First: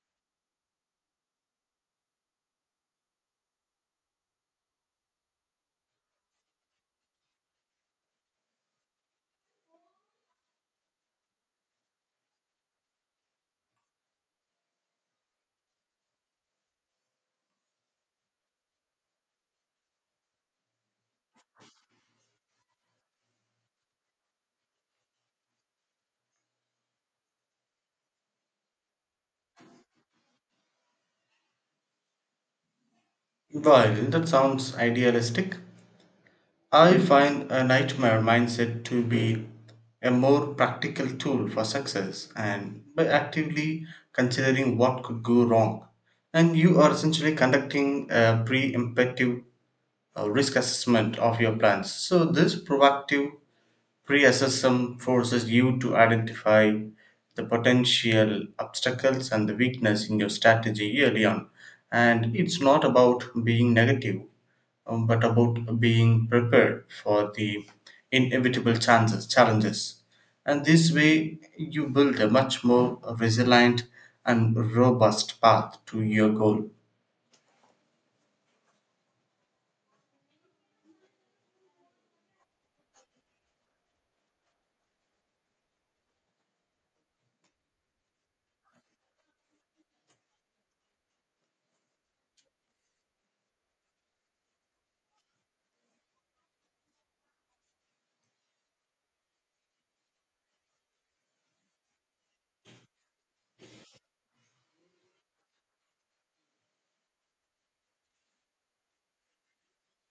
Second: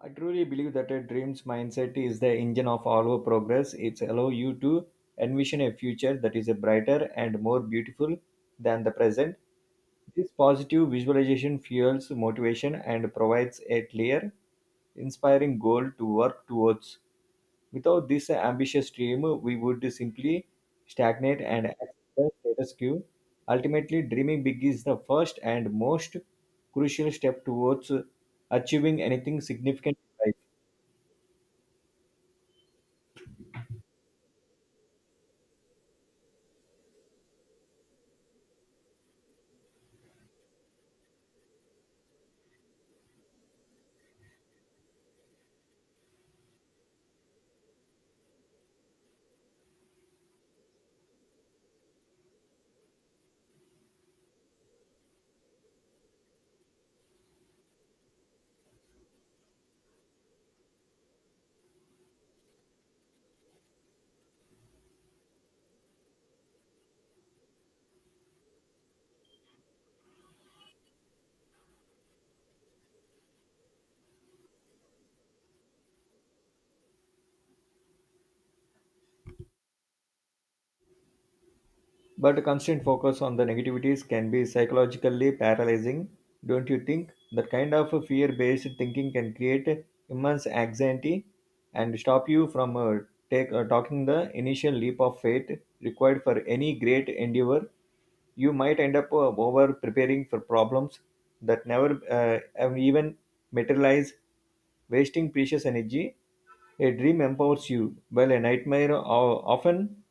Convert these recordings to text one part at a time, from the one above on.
I truly believe that a dreams mindset is the engine of all our progress. It's allow you to envision a future that is a brighter and more beautiful than the present. This positive visualization fuels motivation and provides a clear, inspiring goal to work towards. Without this ambitious dream, we would simply stagnate and accept the status quo. Ultimately, dreaming big is the first and most crucial step towards achieving anything significant in life. Well, that sounds idealistic. I find a nightmare mindset to be a more practical tool for success and by actively considering what could go wrong. And you are essentially conducting a pre-emptive risk assessment of your plans. So, this proactive pre-assessment forces you to identify the potential obstacles and the weakness in your strategy early on. And it's not about being negative but about being prepared for the inevitable chances, challenges. And this way, you build a much more resilient and robust path to your goal. But constant focus on the negativities can be psychologically paralyzing, don't you think? That kind of fear based thinking can create immense anxiety and stop you from taking the initial leap of faith required for any great endeavor. You might end up over preparing for problems that never have even materialize wasting precious energy. A dream empowers you, while a nightmare often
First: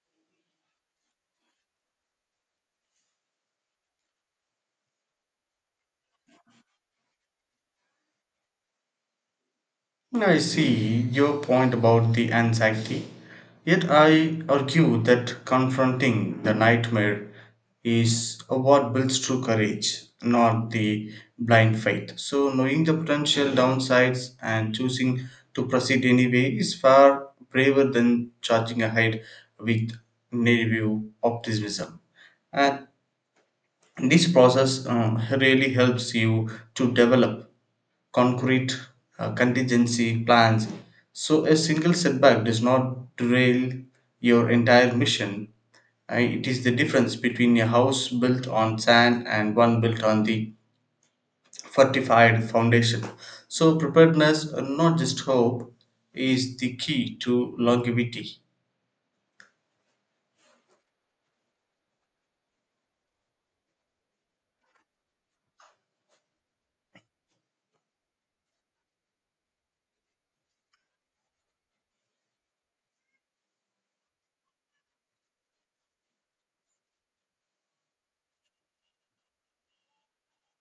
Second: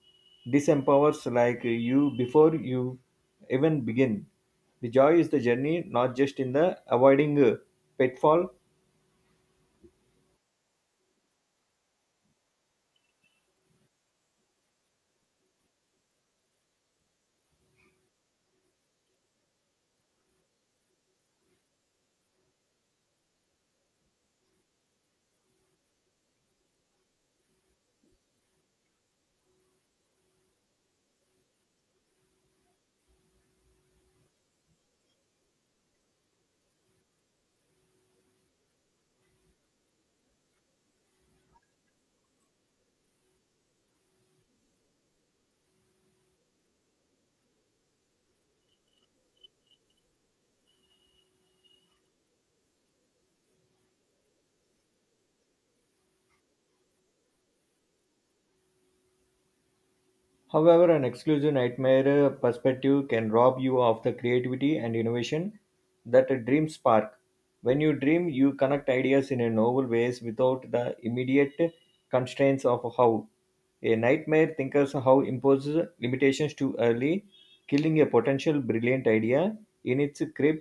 disempowers like you before you even begin. The joy is the journey, not just in the avoiding pitfall. I see your point about the anxiety, yet I argue that confronting the nightmare is what builds true courage, not the blind faith. So, knowing the potential downsides and choosing to proceed anyway is far braver than charging ahead with naive optimism. And this process really helps you to develop concrete contingency plans so a single setback does not derail your entire mission. It is the difference between a house built on sand and one built on the fortified foundation so preparedness not just hope is the key to longevity. However, an exclusive nightmare perspective can rob you of the creativity and innovation that a dream spark. When you dream, you connect ideas in a novel ways without the immediate constraints of how. A nightmare thinkers how imposes limitations too early, killing a potential brilliant idea in its crib?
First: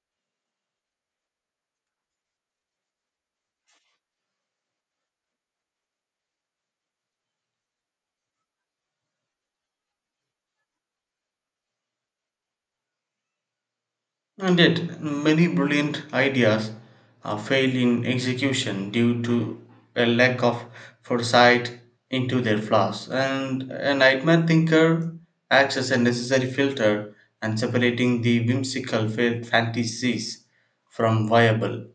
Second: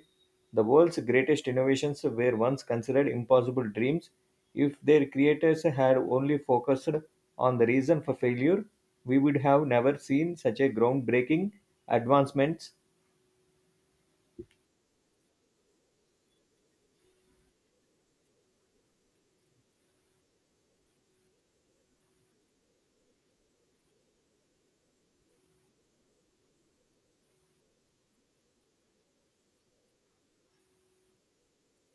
The world's greatest innovations were once considered impossible dreams if their creators had only focused on the reason for failure. We would have never seen such a groundbreaking advancements. And yet, many brilliant ideas fail in execution due to a lack of foresight into their flaws. And a nightmare thinker acts as a necessary filter and separating the whimsical fantasies from viable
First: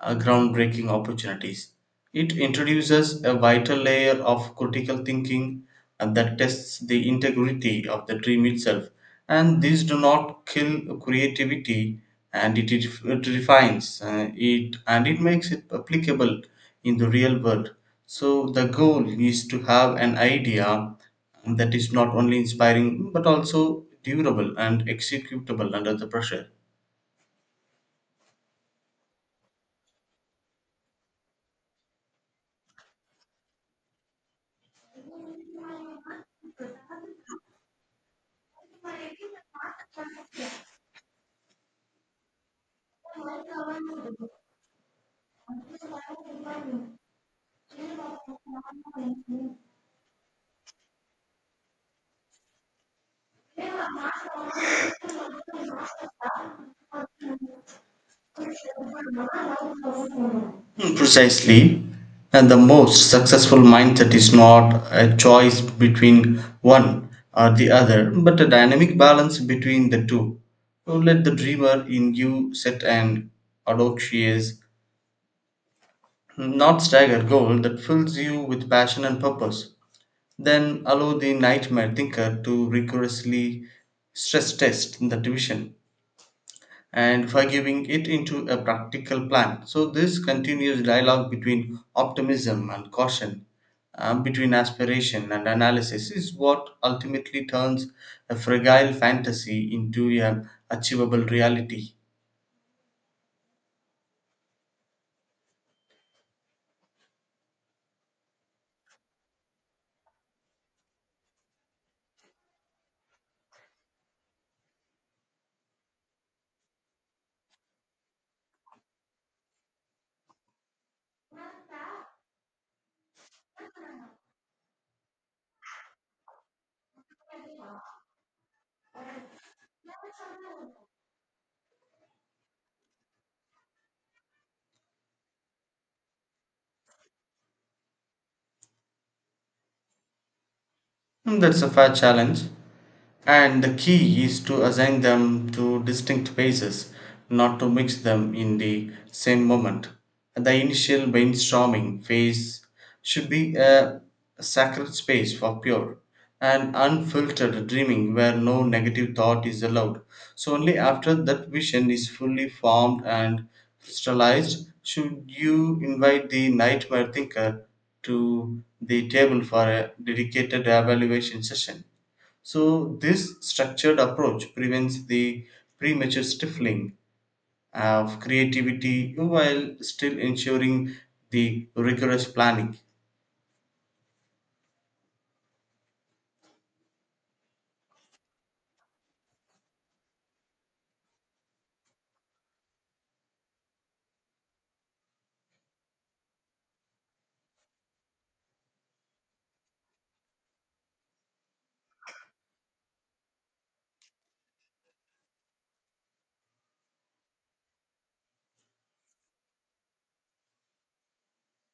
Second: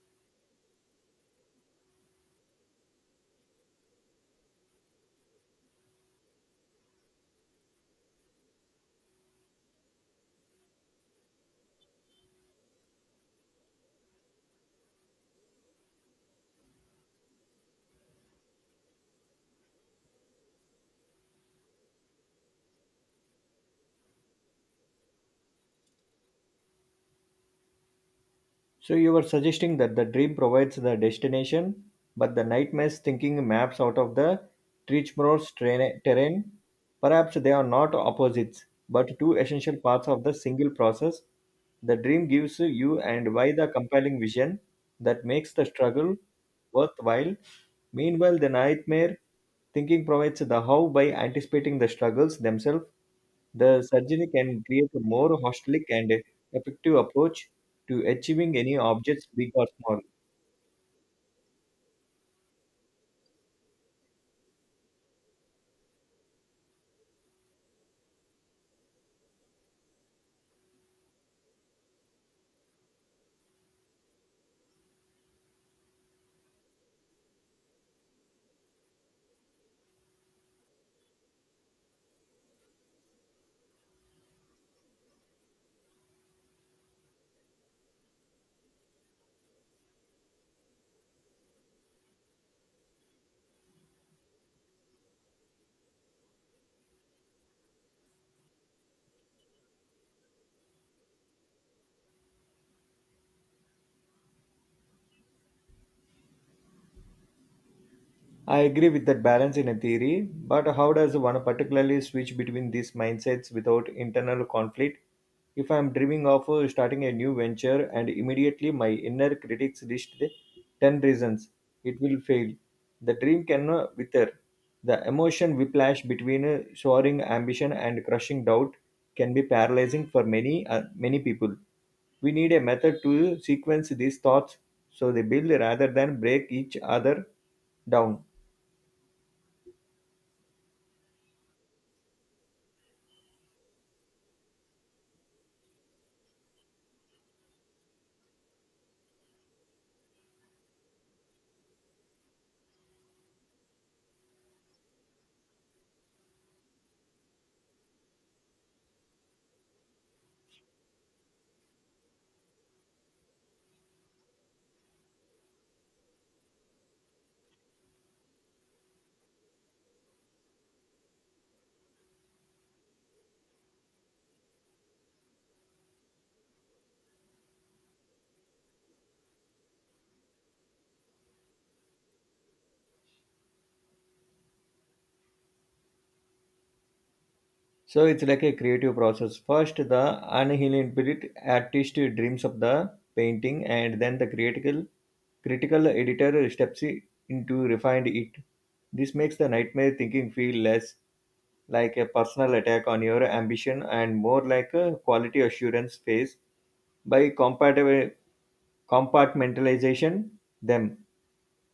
groundbreaking opportunities. It introduces a vital layer of critical thinking and that tests the integrity of the dream itself. And these do not kill creativity, and it refines it and it makes it applicable in the real world. So, the goal is to have an idea that is not only inspiring but also durable and executable under the pressure. So you were suggesting that the dream provides the destination, but the nightmare's thinking maps out of the treacherous terrain. Perhaps they are not opposites, but two essential parts of the single process. The dream gives you and why the compelling vision that makes the struggle worthwhile. Meanwhile, the nightmare thinking provides the how by anticipating the struggles themselves. The surgery can create a more holistic and effective approach to achieving any objects, big or small. Hmm, precisely. And the most successful mindset is not a choice between one or the other, but a dynamic balance between the two. So let the dreamer in you set an audacious, not staggered goal that fills you with passion and purpose. Then allow the nightmare thinker to rigorously stress test the division and forgiving it into a practical plan. So, this continuous dialogue between optimism and caution, between aspiration and analysis, is what ultimately turns a fragile fantasy into an achievable reality. I agree with that balance in a theory, but how does one particularly switch between these mindsets without internal conflict? If I'm dreaming of starting a new venture and immediately my inner critics list the 10 reasons it will fail, the dream can wither. The emotion whiplash between soaring ambition and crushing doubt can be paralyzing for many many people. We need a method to sequence these thoughts so they build rather than break each other down. And that's a fair challenge, and the key is to assign them to distinct phases not to mix them in the same moment. The initial brainstorming phase should be a sacred space for pure and unfiltered dreaming where no negative thought is allowed. So only after that vision is fully formed and crystallized should you invite the nightmare thinker to the table for a dedicated evaluation session. So, this structured approach prevents the premature stifling of creativity while still ensuring the rigorous planning. So it's like a creative process. First, the uninhibited artist dreams of the painting, and then the critical editor steps into refined it. This makes the nightmare thinking feel less like a personal attack on your ambition and more like a quality assurance phase by compartmentalization them.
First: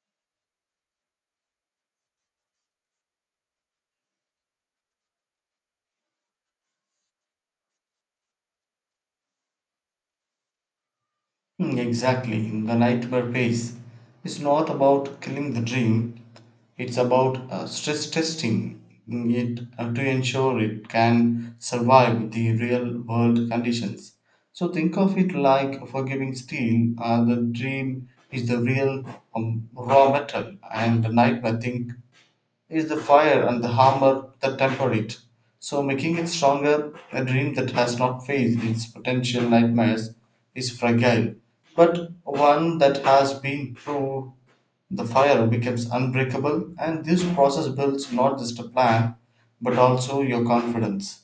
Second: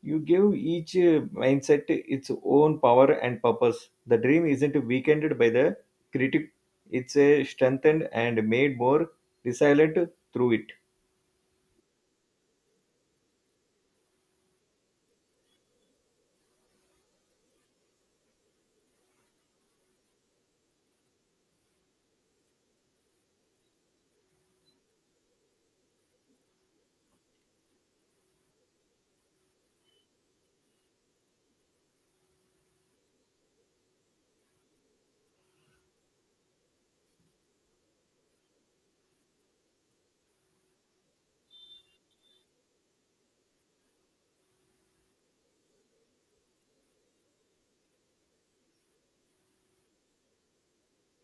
You give each mindset its own power and purpose. The dream isn't weakened by the critic, it's strengthened and made more resilient through it. Hmm, exactly. in The nightmare phase is not about killing the dream, it's about stress testing it to ensure it can survive the real world conditions. So think of it like forgiving steel. The dream is the real raw metal, and the nightmare think is the fire and the hammer that temper it, so making it stronger. A dream that has not faced its potential nightmares is fragile, but one that has been through the fire becomes unbreakable, and this process builds not just a plan but also your confidence.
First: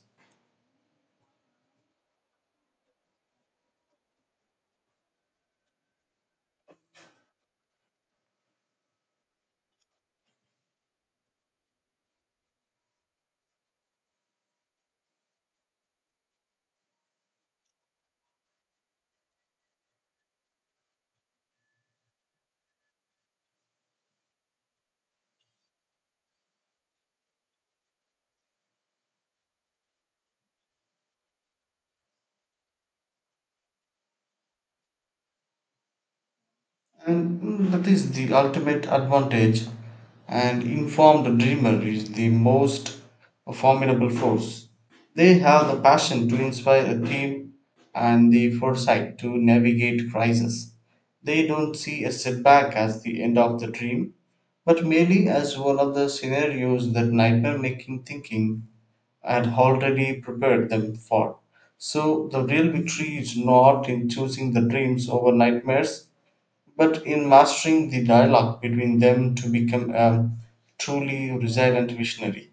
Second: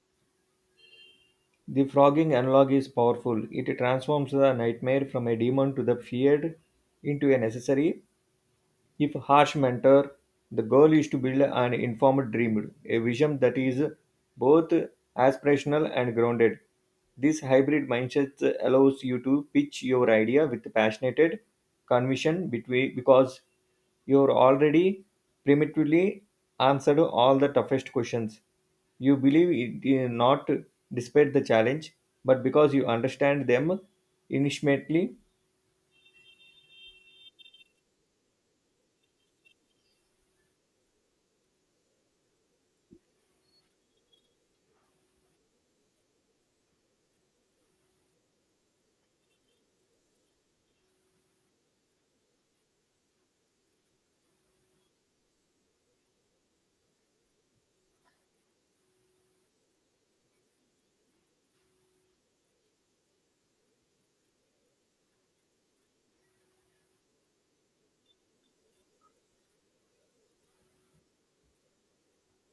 The frogging analog is powerful. It transforms the nightmare from a demon to the feared into a necessary. If harsh mentor, the goal is to build an informed dream, a vision that is both aspirational and grounded. This hybrid mindset allows you to pitch your idea with passionate conviction between because you're already primitively answered all the toughest questions. You believe it is not despite the challenge, but because you understand them intimately. And that is the ultimate advantage. An informed dreamer is the most formidable force. They have the passion to inspire a team and the foresight to navigate crises. They don't see a setback as the end of the dream, but merely as one of the scenarios that nightmare making thinking had already prepared them for. So, the real victory is not in choosing the dreams over nightmares, but in mastering the dialogue between them to become a truly resilient visionary.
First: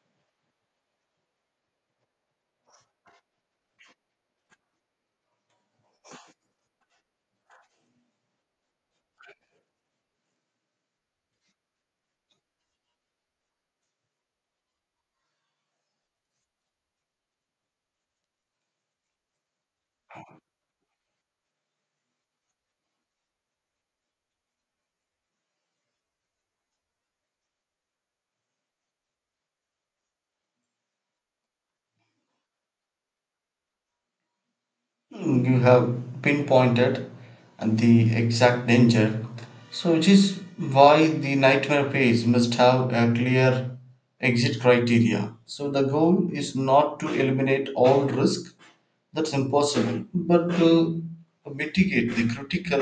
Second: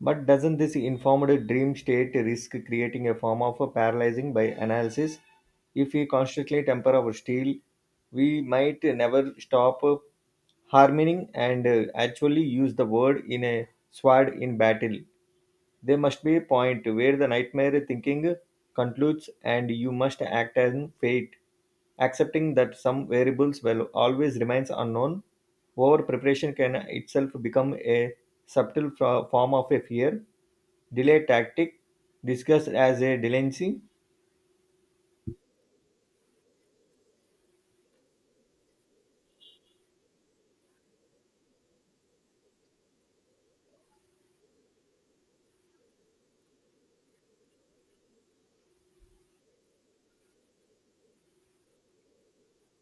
But doesn't this informed dream state risk creating a form of a paralyzing by analysis? If we constantly temper our steel, we might never stop harming and actually use the word in a sword in battle. There must be a point where the nightmare thinking concludes and you must act on fate, accepting that some variables will always remains unknown. Over preparation can itself become a subtle form of a fear, delay tactic discussed as a delinquency. Hmm, you have pinpointed the exact danger. So, which is why the nightmare phase must have a clear exit criteria. So, the goal is not to eliminate all risk, that's impossible, but to mitigate the critical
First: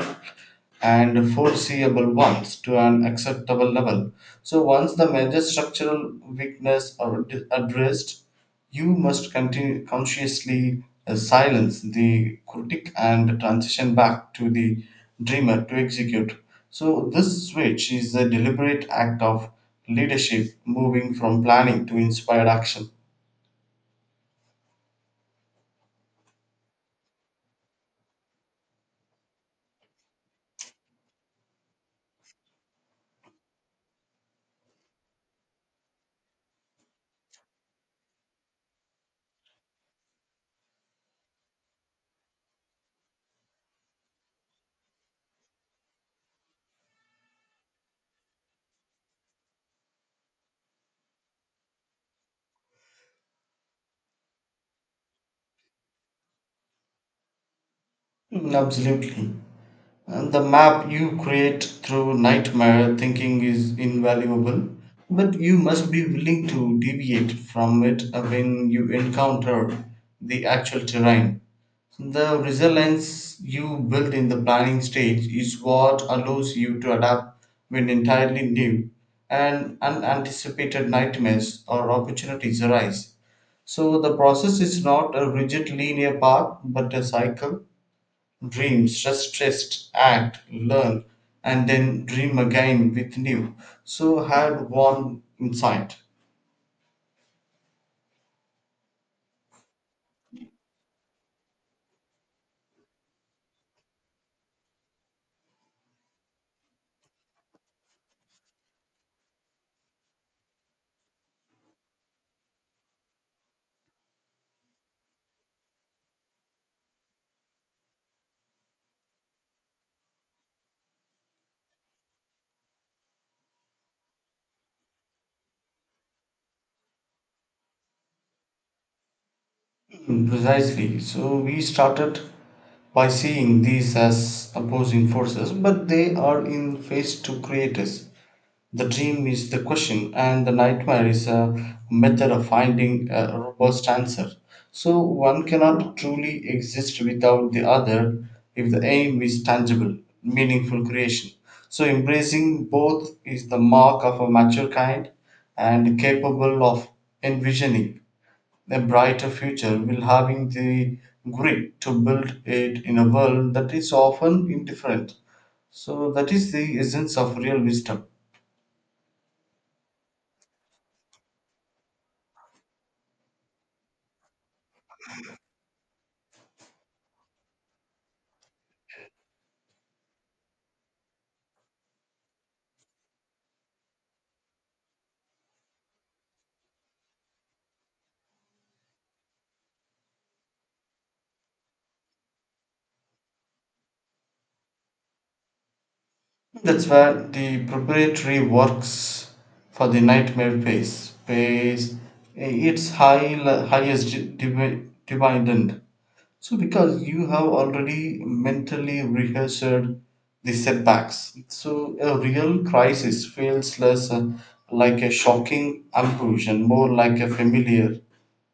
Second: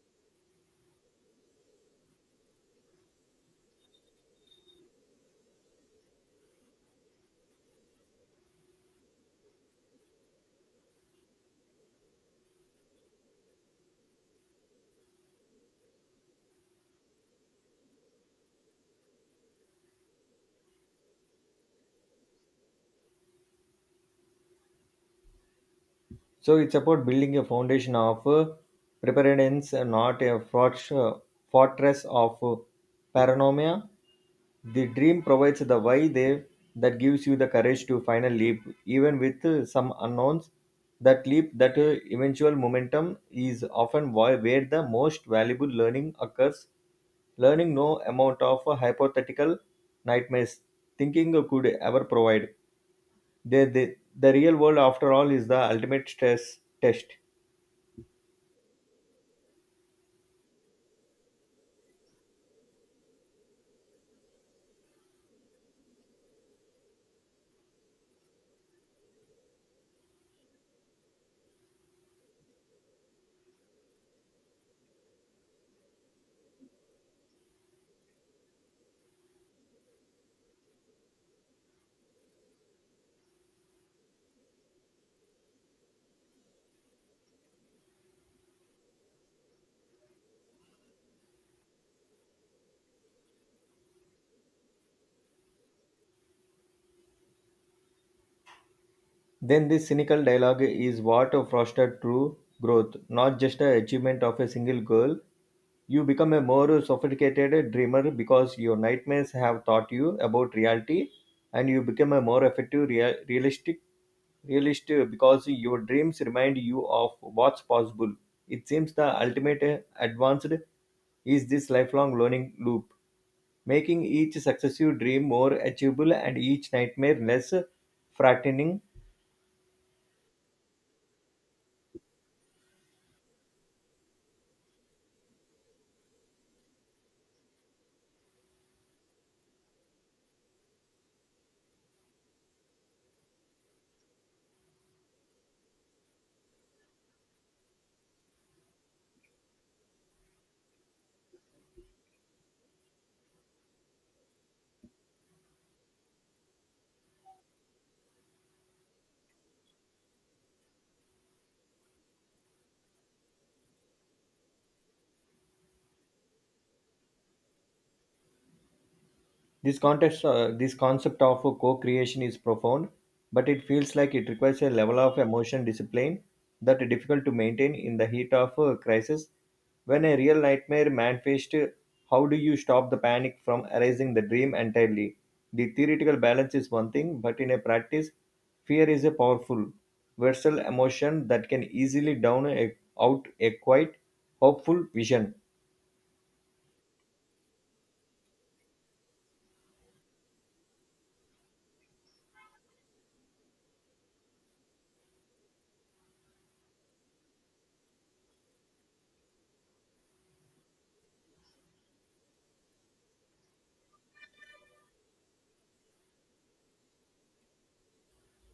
and foreseeable ones to an acceptable level. So, once the major structural weakness are addressed, you must continue consciously silence the critic and transition back to the dreamer to execute. So, this switch is a deliberate act of leadership moving from planning to inspired action. So it's about building a foundation of preparedness, not a fortress of paranoia. The dream provides the why there that gives you the courage to final leap, even with some unknowns. That leap, that eventual momentum is often why, where the most valuable learning occurs. Learning no amount of hypothetical nightmares thinking could ever provide. The real world, after all, is the ultimate stress test. Mm, absolutely. And the map you create through nightmare thinking is invaluable, but you must be willing to deviate from it when you encounter the actual terrain. The resilience you build in the planning stage is what allows you to adapt when entirely new and unanticipated nightmares or opportunities arise. So the process is not a rigid linear path but a cycle dream, just rest, act, learn, and then dream again with new. So had one insight. Then this cynical dialogue is what fostered true growth, not just a achievement of a single goal. You become a more sophisticated dreamer because your nightmares have taught you about reality, and you become a more effective, realistic realist because your dreams remind you of what's possible. It seems the ultimate advanced is this lifelong learning loop, making each successive dream more achievable and each nightmare less frightening. Mm, precisely. So we started by seeing these as opposing forces, but they are in phase to create us. The dream is the question, and the nightmare is a method of finding a robust answer. So one cannot truly exist without the other if the aim is tangible, meaningful creation. So embracing both is the mark of a mature kind and capable of envisioning a brighter future while having the grit to build it in a world that is often indifferent. So that is the essence of real wisdom. This context, this concept of a co-creation is profound, but it feels like it requires a level of emotion discipline that is difficult to maintain in the heat of a crisis. When a real nightmare manifests, how do you stop the panic from erasing the dream entirely? The theoretical balance is one thing, but in a practice, fear is a powerful, versatile emotion that can easily down a, out a quite hopeful vision. That's where the preparatory works for the nightmare phase pays its highest dividend. So, because you have already mentally rehearsed the setbacks, so a real crisis feels less like a shocking ambush and more like a familiar,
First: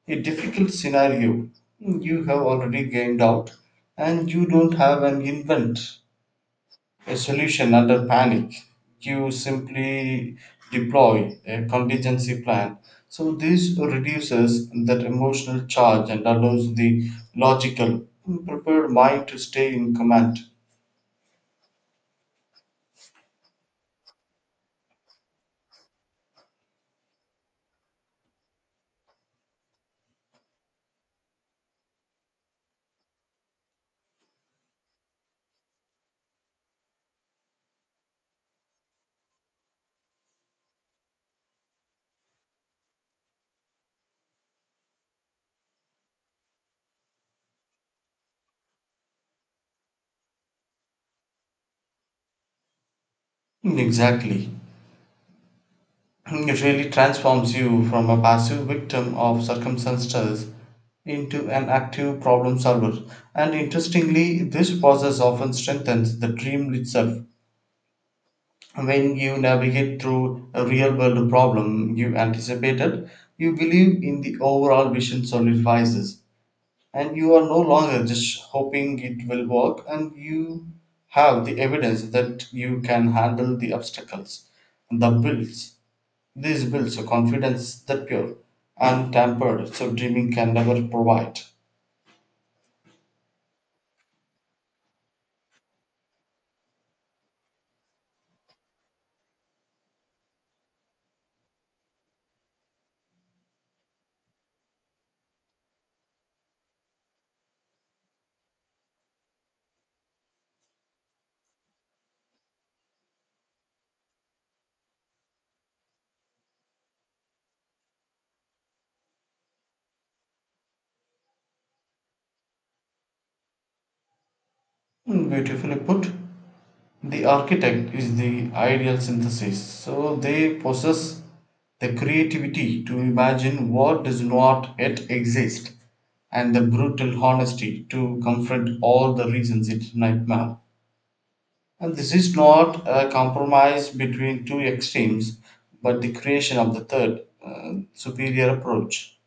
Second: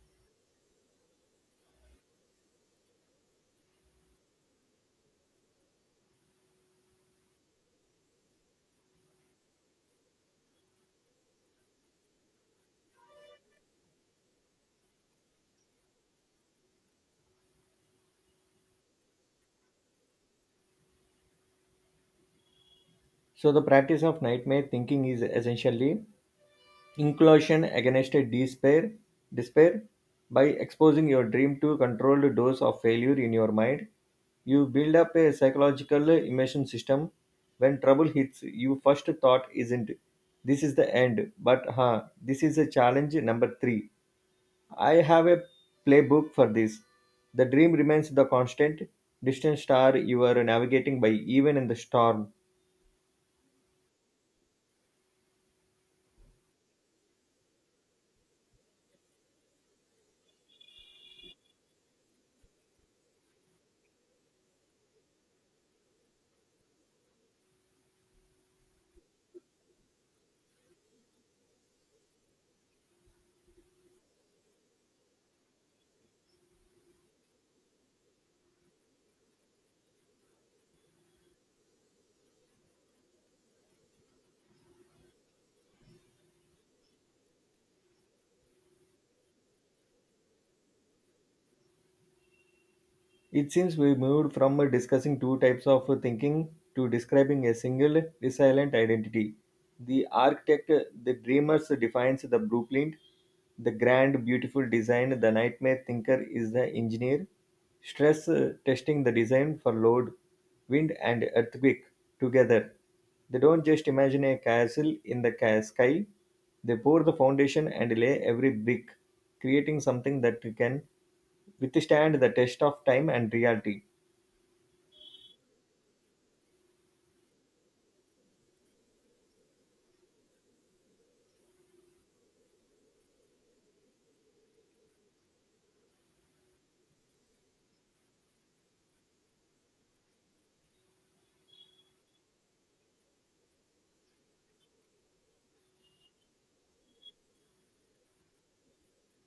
a difficult scenario you have already gained out, and you don't have an invent a solution under panic. You simply deploy a contingency plan. So, this reduces that emotional charge and allows the logical, prepared mind to stay in command. So the practice of nightmare thinking is essentially inclusion against a despair. By exposing your dream to controlled dose of failure in your mind, you build up a psychological immersion system. When trouble hits, you first thought isn't this is the end, but huh, this is a challenge number 3. I have a playbook for this. The dream remains the constant distant star you are navigating by, even in the storm. Exactly. It really transforms you from a passive victim of circumstances into an active problem solver. And interestingly, this process often strengthens the dream itself. When you navigate through a real world problem you anticipated, you believe in the overall vision solidifies, and you are no longer just hoping it will work, and you have the evidence that you can handle the obstacles. The builds this builds a confidence that pure, untampered, so dreaming can never provide. It seems we moved from discussing two types of thinking to describing a single resilient identity. The architect, the dreamers, defines the blueprint. The grand, beautiful design, the nightmare thinker is the engineer. Stress testing the design for load, wind, and earthquake together. They don't just imagine a castle in the sky, they pour the foundation and lay every brick, creating something that can withstand the test of time and reality. Beautifully put. The architect is the ideal synthesis, so they possess the creativity to imagine what does not yet exist and the brutal honesty to confront all the reasons it nightmare. And this is not a compromise between two extremes, but the creation of the third, superior approach.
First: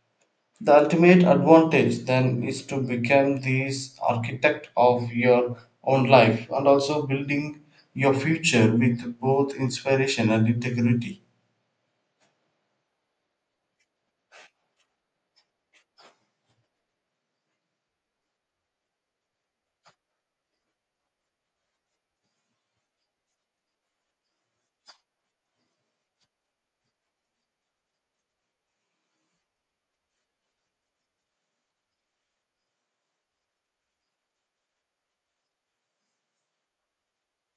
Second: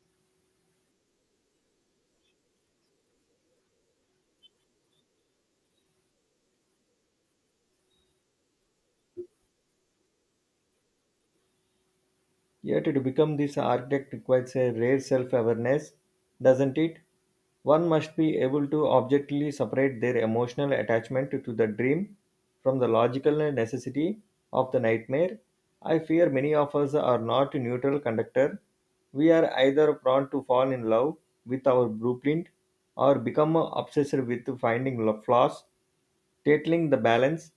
The ultimate advantage then is to become this architect of your own life and also building your future with both inspiration and integrity. Yet, to become this architect requires a rare self awareness, doesn't it? One must be able to objectively separate their emotional attachment to the dream from the logical necessity of the nightmare. I fear many of us are not neutral conductor. We are either prone to fall in love with our blueprint or become obsessed with finding flaws. Tackling the balance,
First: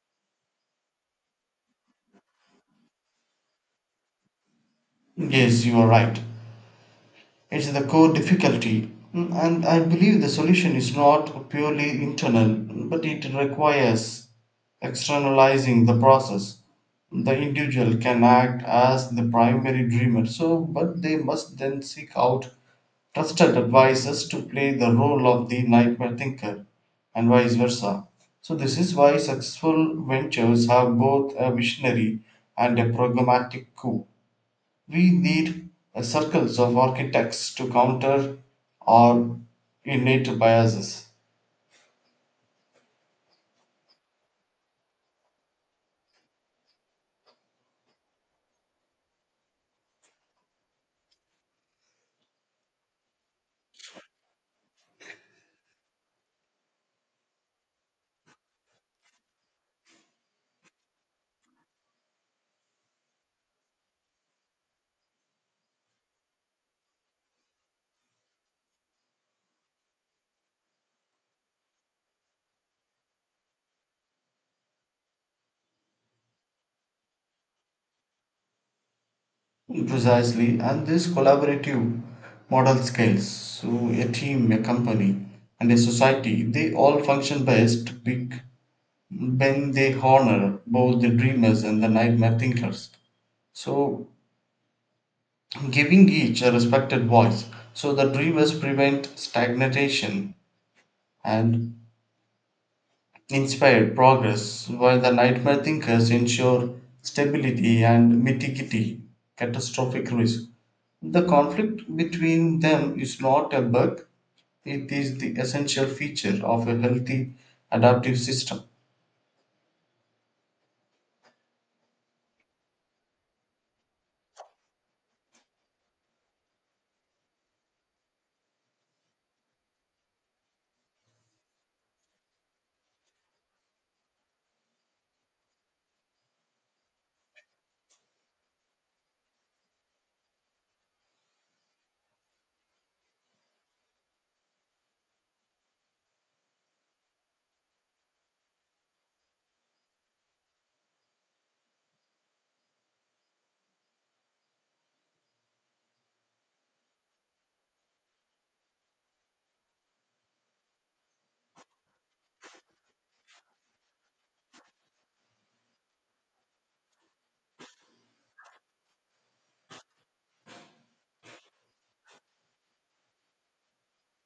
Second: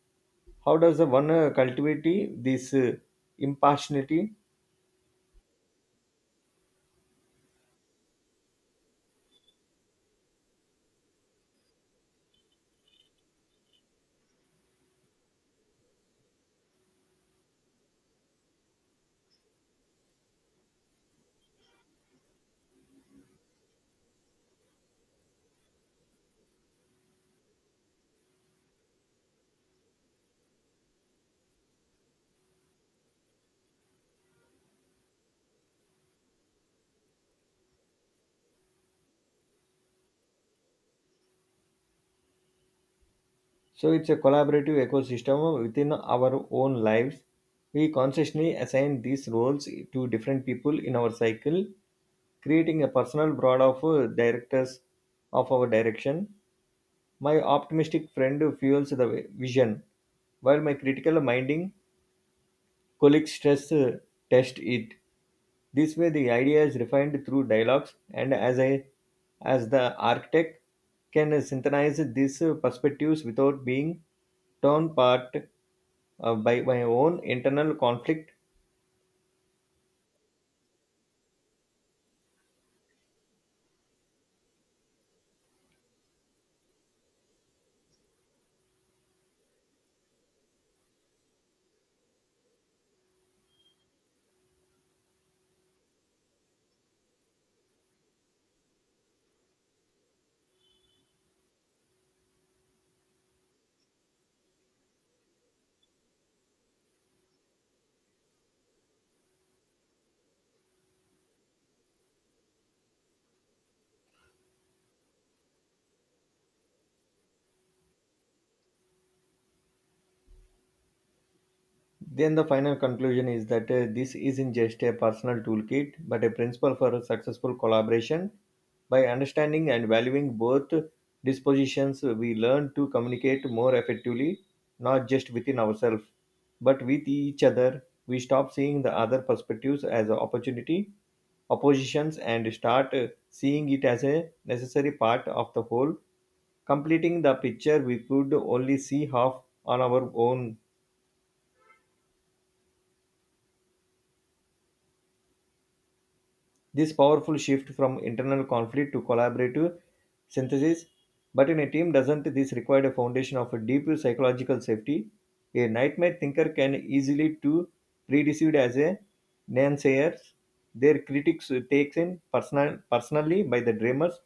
how does the one cultivate this impartiality? Yes, you are right. It's the core difficulty. And I believe the solution is not purely internal, but it requires externalizing the process. The individual can act as the primary dreamer, so but they must then seek out trusted advisors to play the role of the nightmare thinker and vice versa. So, this is why successful ventures have both a visionary and a programmatic coup. We need circles of architects to counter our innate biases. So it's a collaborative ecosystem within our own lives. We consciously assign these roles to different people in our cycle, creating a personal broad of directors of our direction. My optimistic friend fuels the vision, while my critical minding colleagues stress test it. This way, the idea is refined through dialogues, and as I, as the architect, can synthesize these perspectives without being torn apart by my own internal conflict. Precisely, and this collaborative model scales. So, a team, a company, and a society they all function best big then they honor both the dreamers and the nightmare thinkers. So, giving each a respected voice, so the dreamers prevent stagnation and inspire progress, while the nightmare thinkers ensure stability and mitigate catastrophic risk. The conflict between them is not a bug, it is the essential feature of a healthy adaptive system. Then the final conclusion is that this isn't just a personal toolkit, but a principle for successful collaboration. By understanding and valuing both dispositions, we learn to communicate more effectively, not just within ourselves, but with each other. We stop seeing the other perspectives as an opportunity, oppositions, and start seeing it as a necessary part of the whole, completing the picture we could only see half on our own. This powerful shift from internal conflict to collaborative synthesis. But in a team, doesn't this require a foundation of a deep psychological safety? A nightmare thinker can easily to preconceived as a naysayer. Their critics takes in personally by the dreamers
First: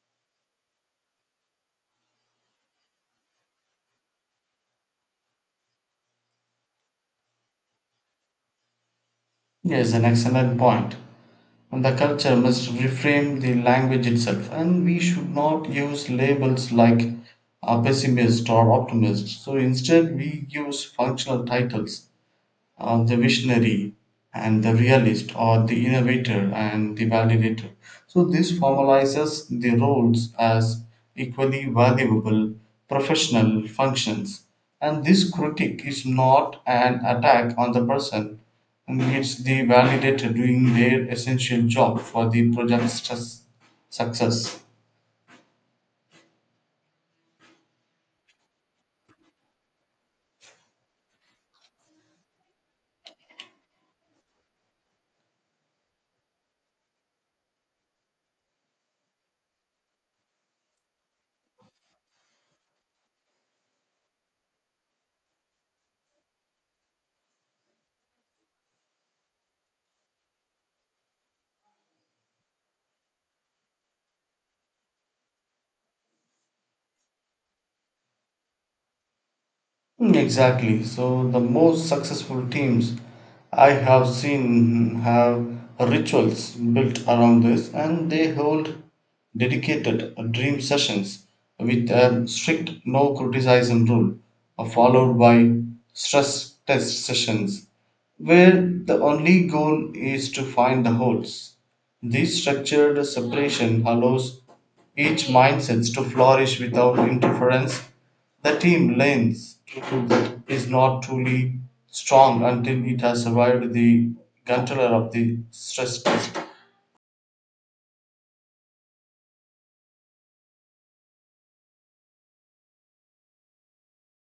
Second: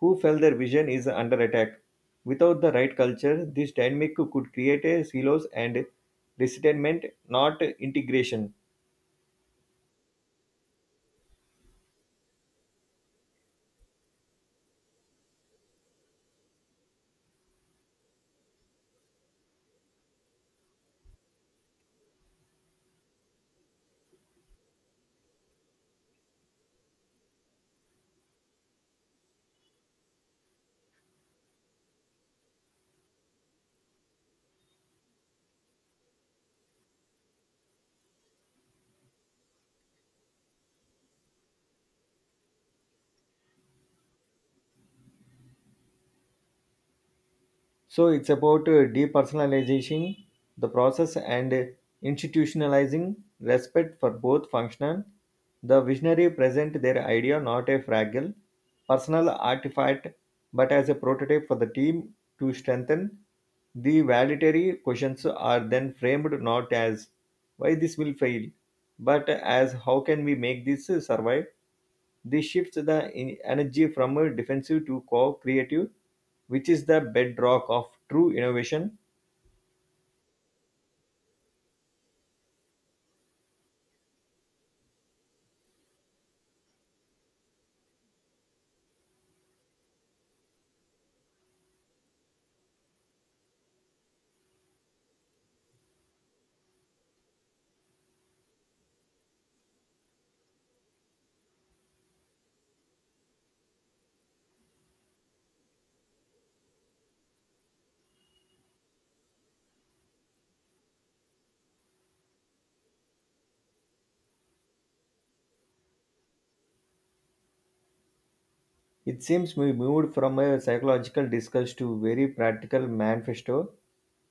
who felt their vision is under attack. Without the right culture, this dynamic could create a silos and resentment, not integration. Yes, an excellent point. And the culture must reframe the language itself and we should not use labels like a pessimist or optimist so instead we use functional titles the visionary and the realist or the innovator and the validator. So this formalizes the roles as equally valuable professional functions. And this critique is not an attack on the person, and it's the validator doing their essential job for the project's success. So it's about depersonalization, the process, and institutionalizing respect for both function. The visionary present their idea not a fragile, personal artifact, but as a prototype for the team to strengthen. The validatory questions are then framed not as why this will fail, but as how can we make this survive. This shifts the energy from defensive to co-creative, which is the bedrock of true innovation. Mm, exactly. So the most successful teams I have seen have rituals built around this and they hold dedicated dream sessions with a strict no criticism rule followed by stress test sessions where the only goal is to find the holes. This structured separation allows each mind to flourish without interference. The team learns to do that is not truly strong until it has survived the guntler of the stress test. It seems we moved from a psychological discourse to very practical manifesto.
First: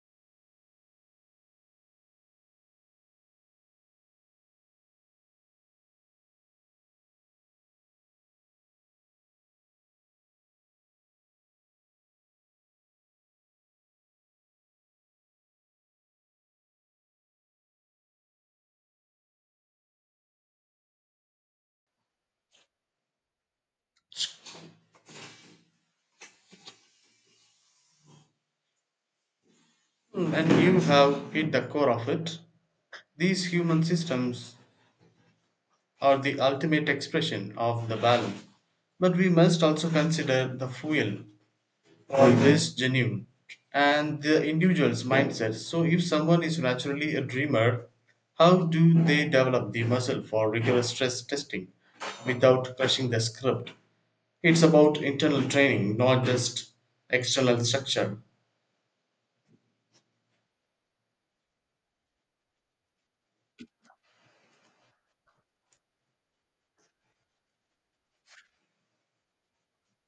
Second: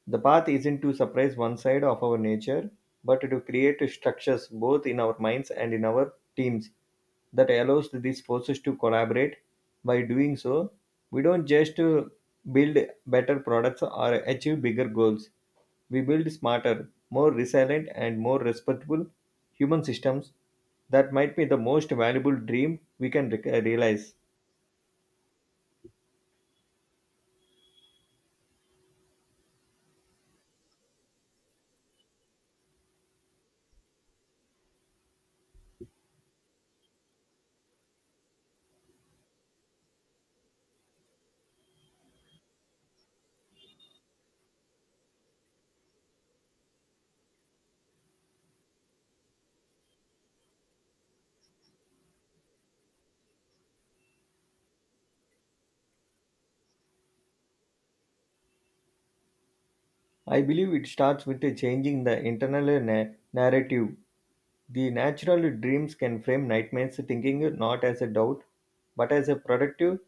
The path isn't to surprise one side of our nature, but to create structures both in our minds and in our teams that allows these forces to collaborate. By doing so, we don't just build better products or achieve bigger goals. We build smarter, more resilient, and more respectable human systems that might be the most valuable dream we can realize. And you have hit the core of it. These human systems are the ultimate expression of the balance. But we must also consider the fuel always genuine and the individual's mindset. So, if someone is naturally a dreamer, how do they develop the muscle for rigorous stress testing without crushing the script? It's about internal training, not just external structure. I believe it starts with changing the internal narrative. The natural dreams can frame nightmares thinking not as a doubt, but as a productive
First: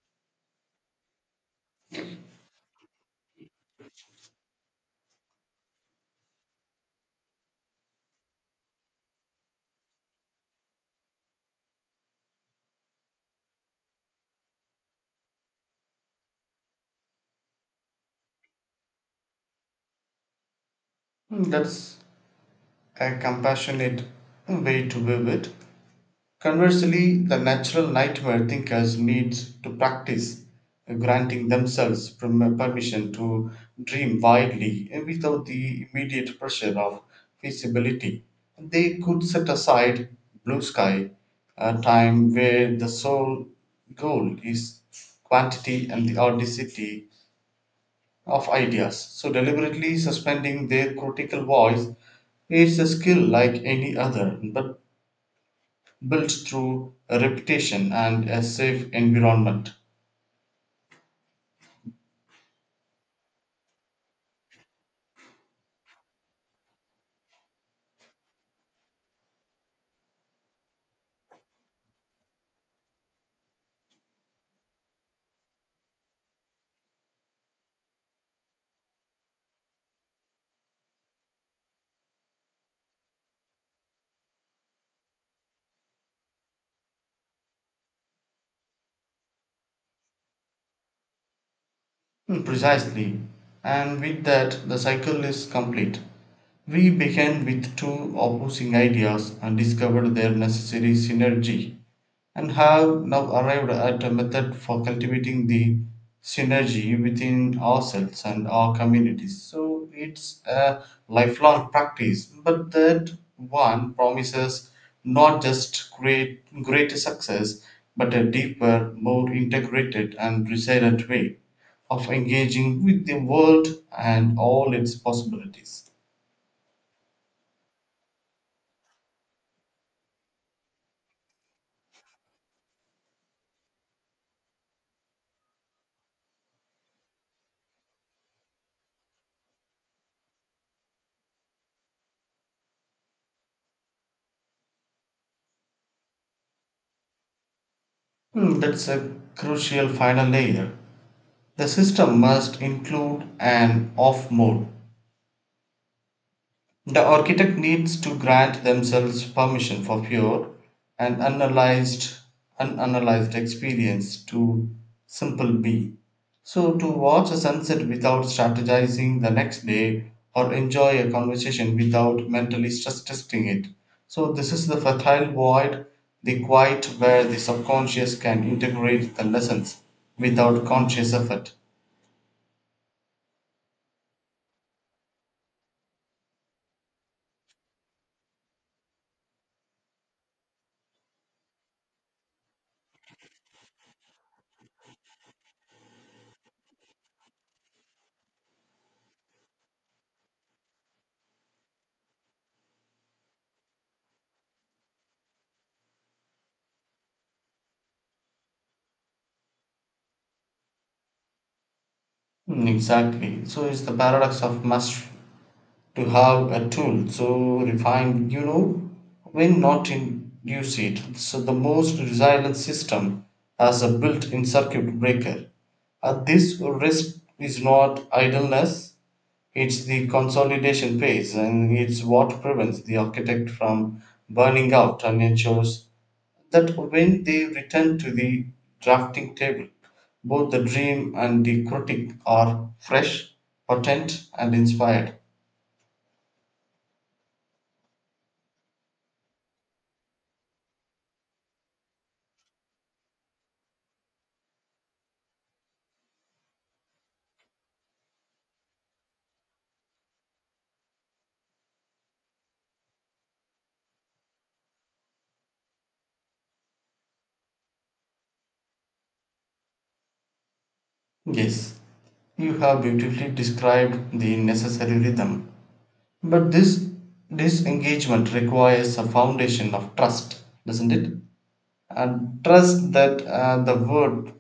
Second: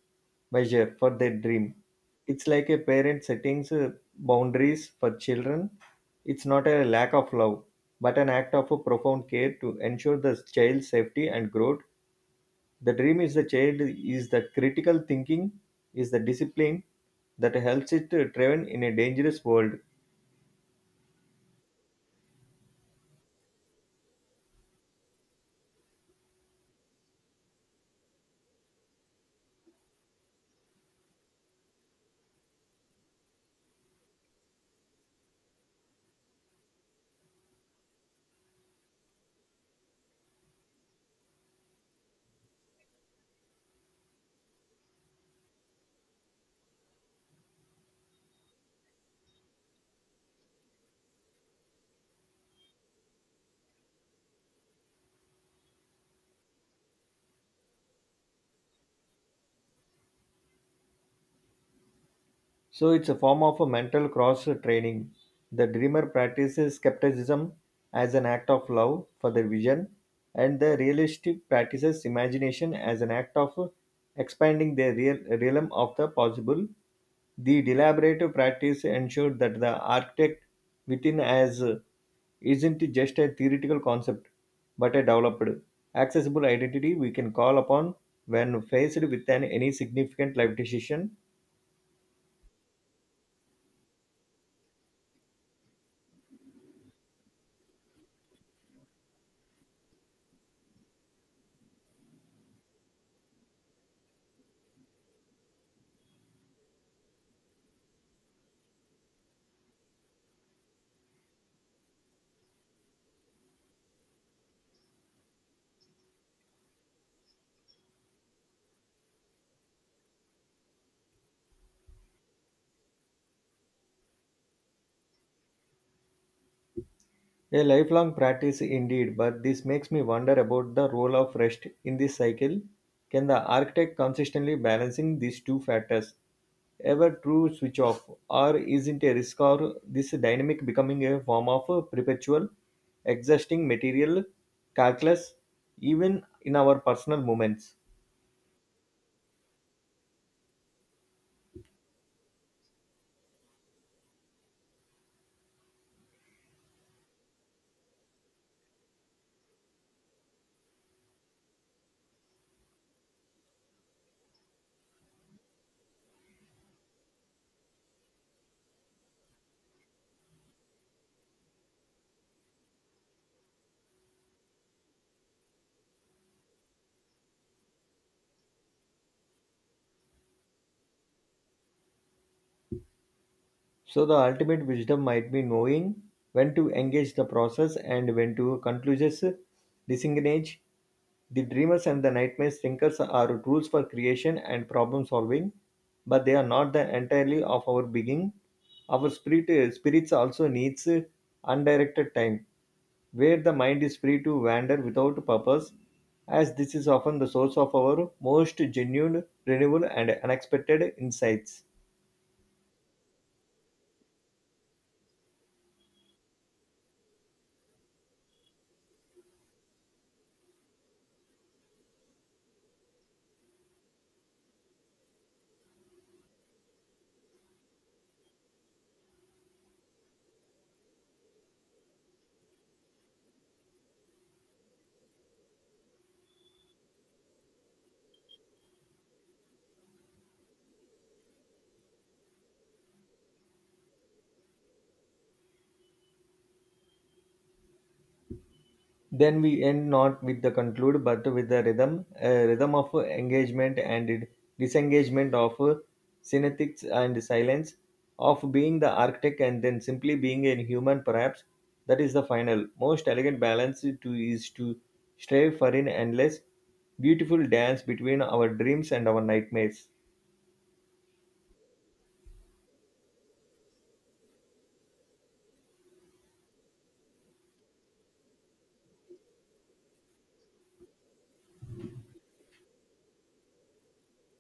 measure for their dream. It's like a parent setting boundaries for children. It's not a lack of love, but an act of a profound care to ensure the child's safety and growth. The dream is the child is the critical thinking, is the discipline that helps it to thrive in a dangerous world. Hmm, that's a compassionate way to view it. Conversely, the natural nightmare thinkers need to practice granting themselves permission to dream widely without the immediate pressure of feasibility. They could set aside blue sky, a time where the sole goal is quantity and the audacity of ideas. So, deliberately suspending their critical voice is a skill like any other, but built through a reputation and a safe environment. So it's a form of a mental cross training. The dreamer practices skepticism as an act of love for their vision, and the realistic practices imagination as an act of expanding their realm of the possible. The deliberative practice ensures that the architect within as isn't just a theoretical concept, but a developed, accessible identity we can call upon when faced with any significant life decision. Mm, precisely, and with that the cycle is complete. We began with two opposing ideas and discovered their necessary synergy, and have now arrived at a method for cultivating the synergy within ourselves and our communities. So it's a lifelong practice, but that one promises not just greater success, but a deeper, more integrated and resilient way of engaging with the world and all its possibilities. A lifelong practice indeed, but this makes me wonder about the role of rest in this cycle. Can the architect consistently balancing these two factors ever true switch off, or is not a risk or this dynamic becoming a form of a perpetual, exhausting material calculus even in our personal moments? Hmm, that's a crucial final layer. The system must include an off mode. The architect needs to grant themselves permission for pure and unanalyzed experience to simple be. So to watch a sunset without strategizing the next day or enjoy a conversation without mentally stress testing it. So this is the fertile void, the quiet where the subconscious can integrate the lessons without conscious effort. So, the ultimate wisdom might be knowing when to engage the process and when to conclusions disengage. The dreamers and the nightmare thinkers are tools for creation and problem solving, but they are not the entirely of our being. Our spirits also needs undirected time, where the mind is free to wander without purpose, as this is often the source of our most genuine, renewable, and unexpected insights. Mm, exactly. So it's the paradox of to have a tool so refined you know when not to use it. So the most resilient system has a built-in circuit breaker. This risk is not idleness, it's the consolidation phase, and it's what prevents the architect from burning out and ensures that when they return to the drafting table, both the dream and the critic are fresh, potent, and inspired. Then we end not with the conclude, but with the rhythm of engagement and disengagement of and silence, of being the architect and then simply being a human. Perhaps that is the final, most elegant balance. To is to strive for an endless, beautiful dance between our dreams and our nightmares. Yes. You have beautifully described the necessary rhythm. But this disengagement requires a foundation of trust, doesn't it? And trust that the world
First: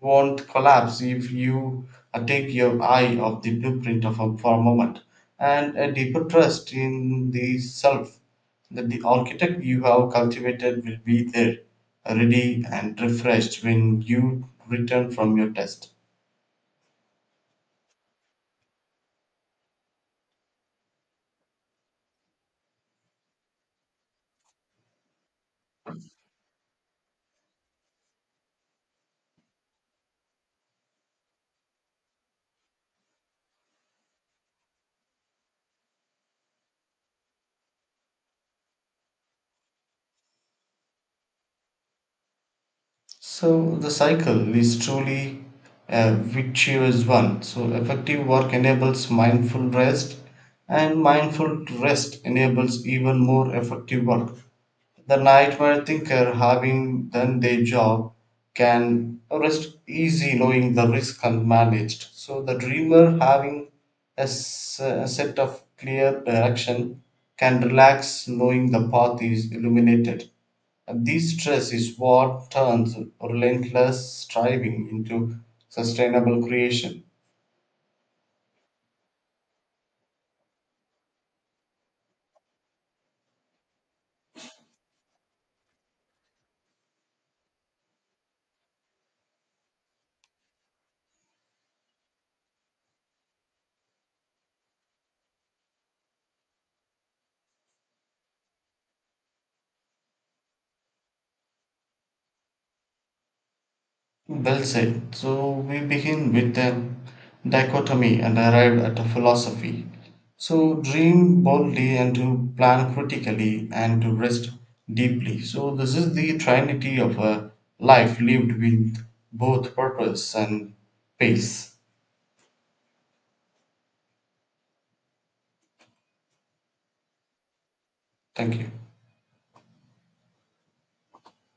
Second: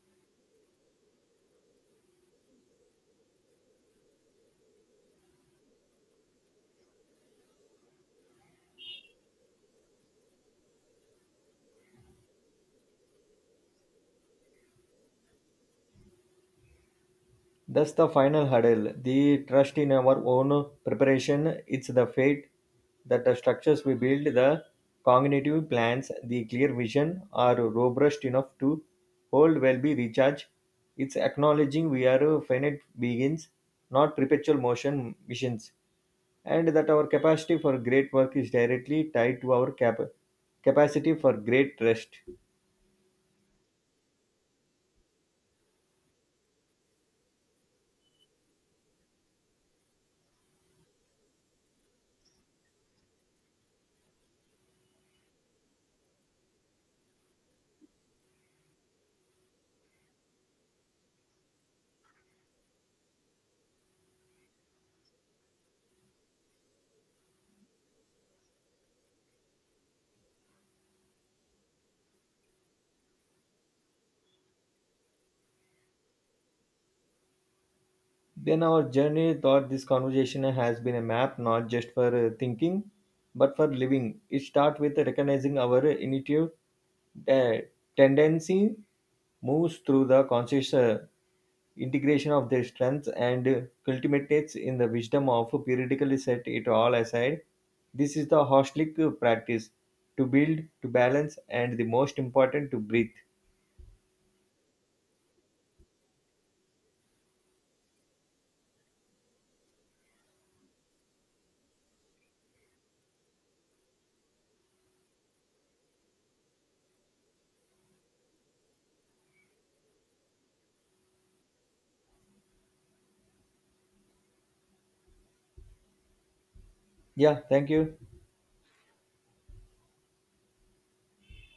won't collapse if you take your eye off the blueprint for a moment, and a deeper trust in the self that the architect you have cultivated will be there, ready and refreshed when you return from your test. That's the final hurdle. The trust in our own preparation. It's the fate that the structures we build, the cognitive plans, the clear vision are robust enough to hold well be recharged. It's acknowledging we are finite beings, not perpetual motion missions, and that our capacity for great work is directly tied to our capacity for great rest. So the cycle is truly a virtuous one. So effective work enables mindful rest, and mindful rest enables even more effective work. The nightmare thinker, having done their job, can rest easy knowing the risk and managed. So the dreamer, having a set of clear direction, can relax knowing the path is illuminated. And this stress is what turns relentless striving into sustainable creation. Then our journey thought this conversation has been a map not just for thinking but for living. It starts with recognizing our intuitive uh, tendency, moves through the conscious integration of their strengths, and culminates in the wisdom of periodically set it all aside. This is the hostlic practice to build, to balance, and the most important to breathe. Well said. So we begin with a dichotomy and arrived at a philosophy. So dream boldly and to plan critically and to rest deeply. So this is the trinity of a life lived with both purpose and pace. Yeah, thank you. Thank you.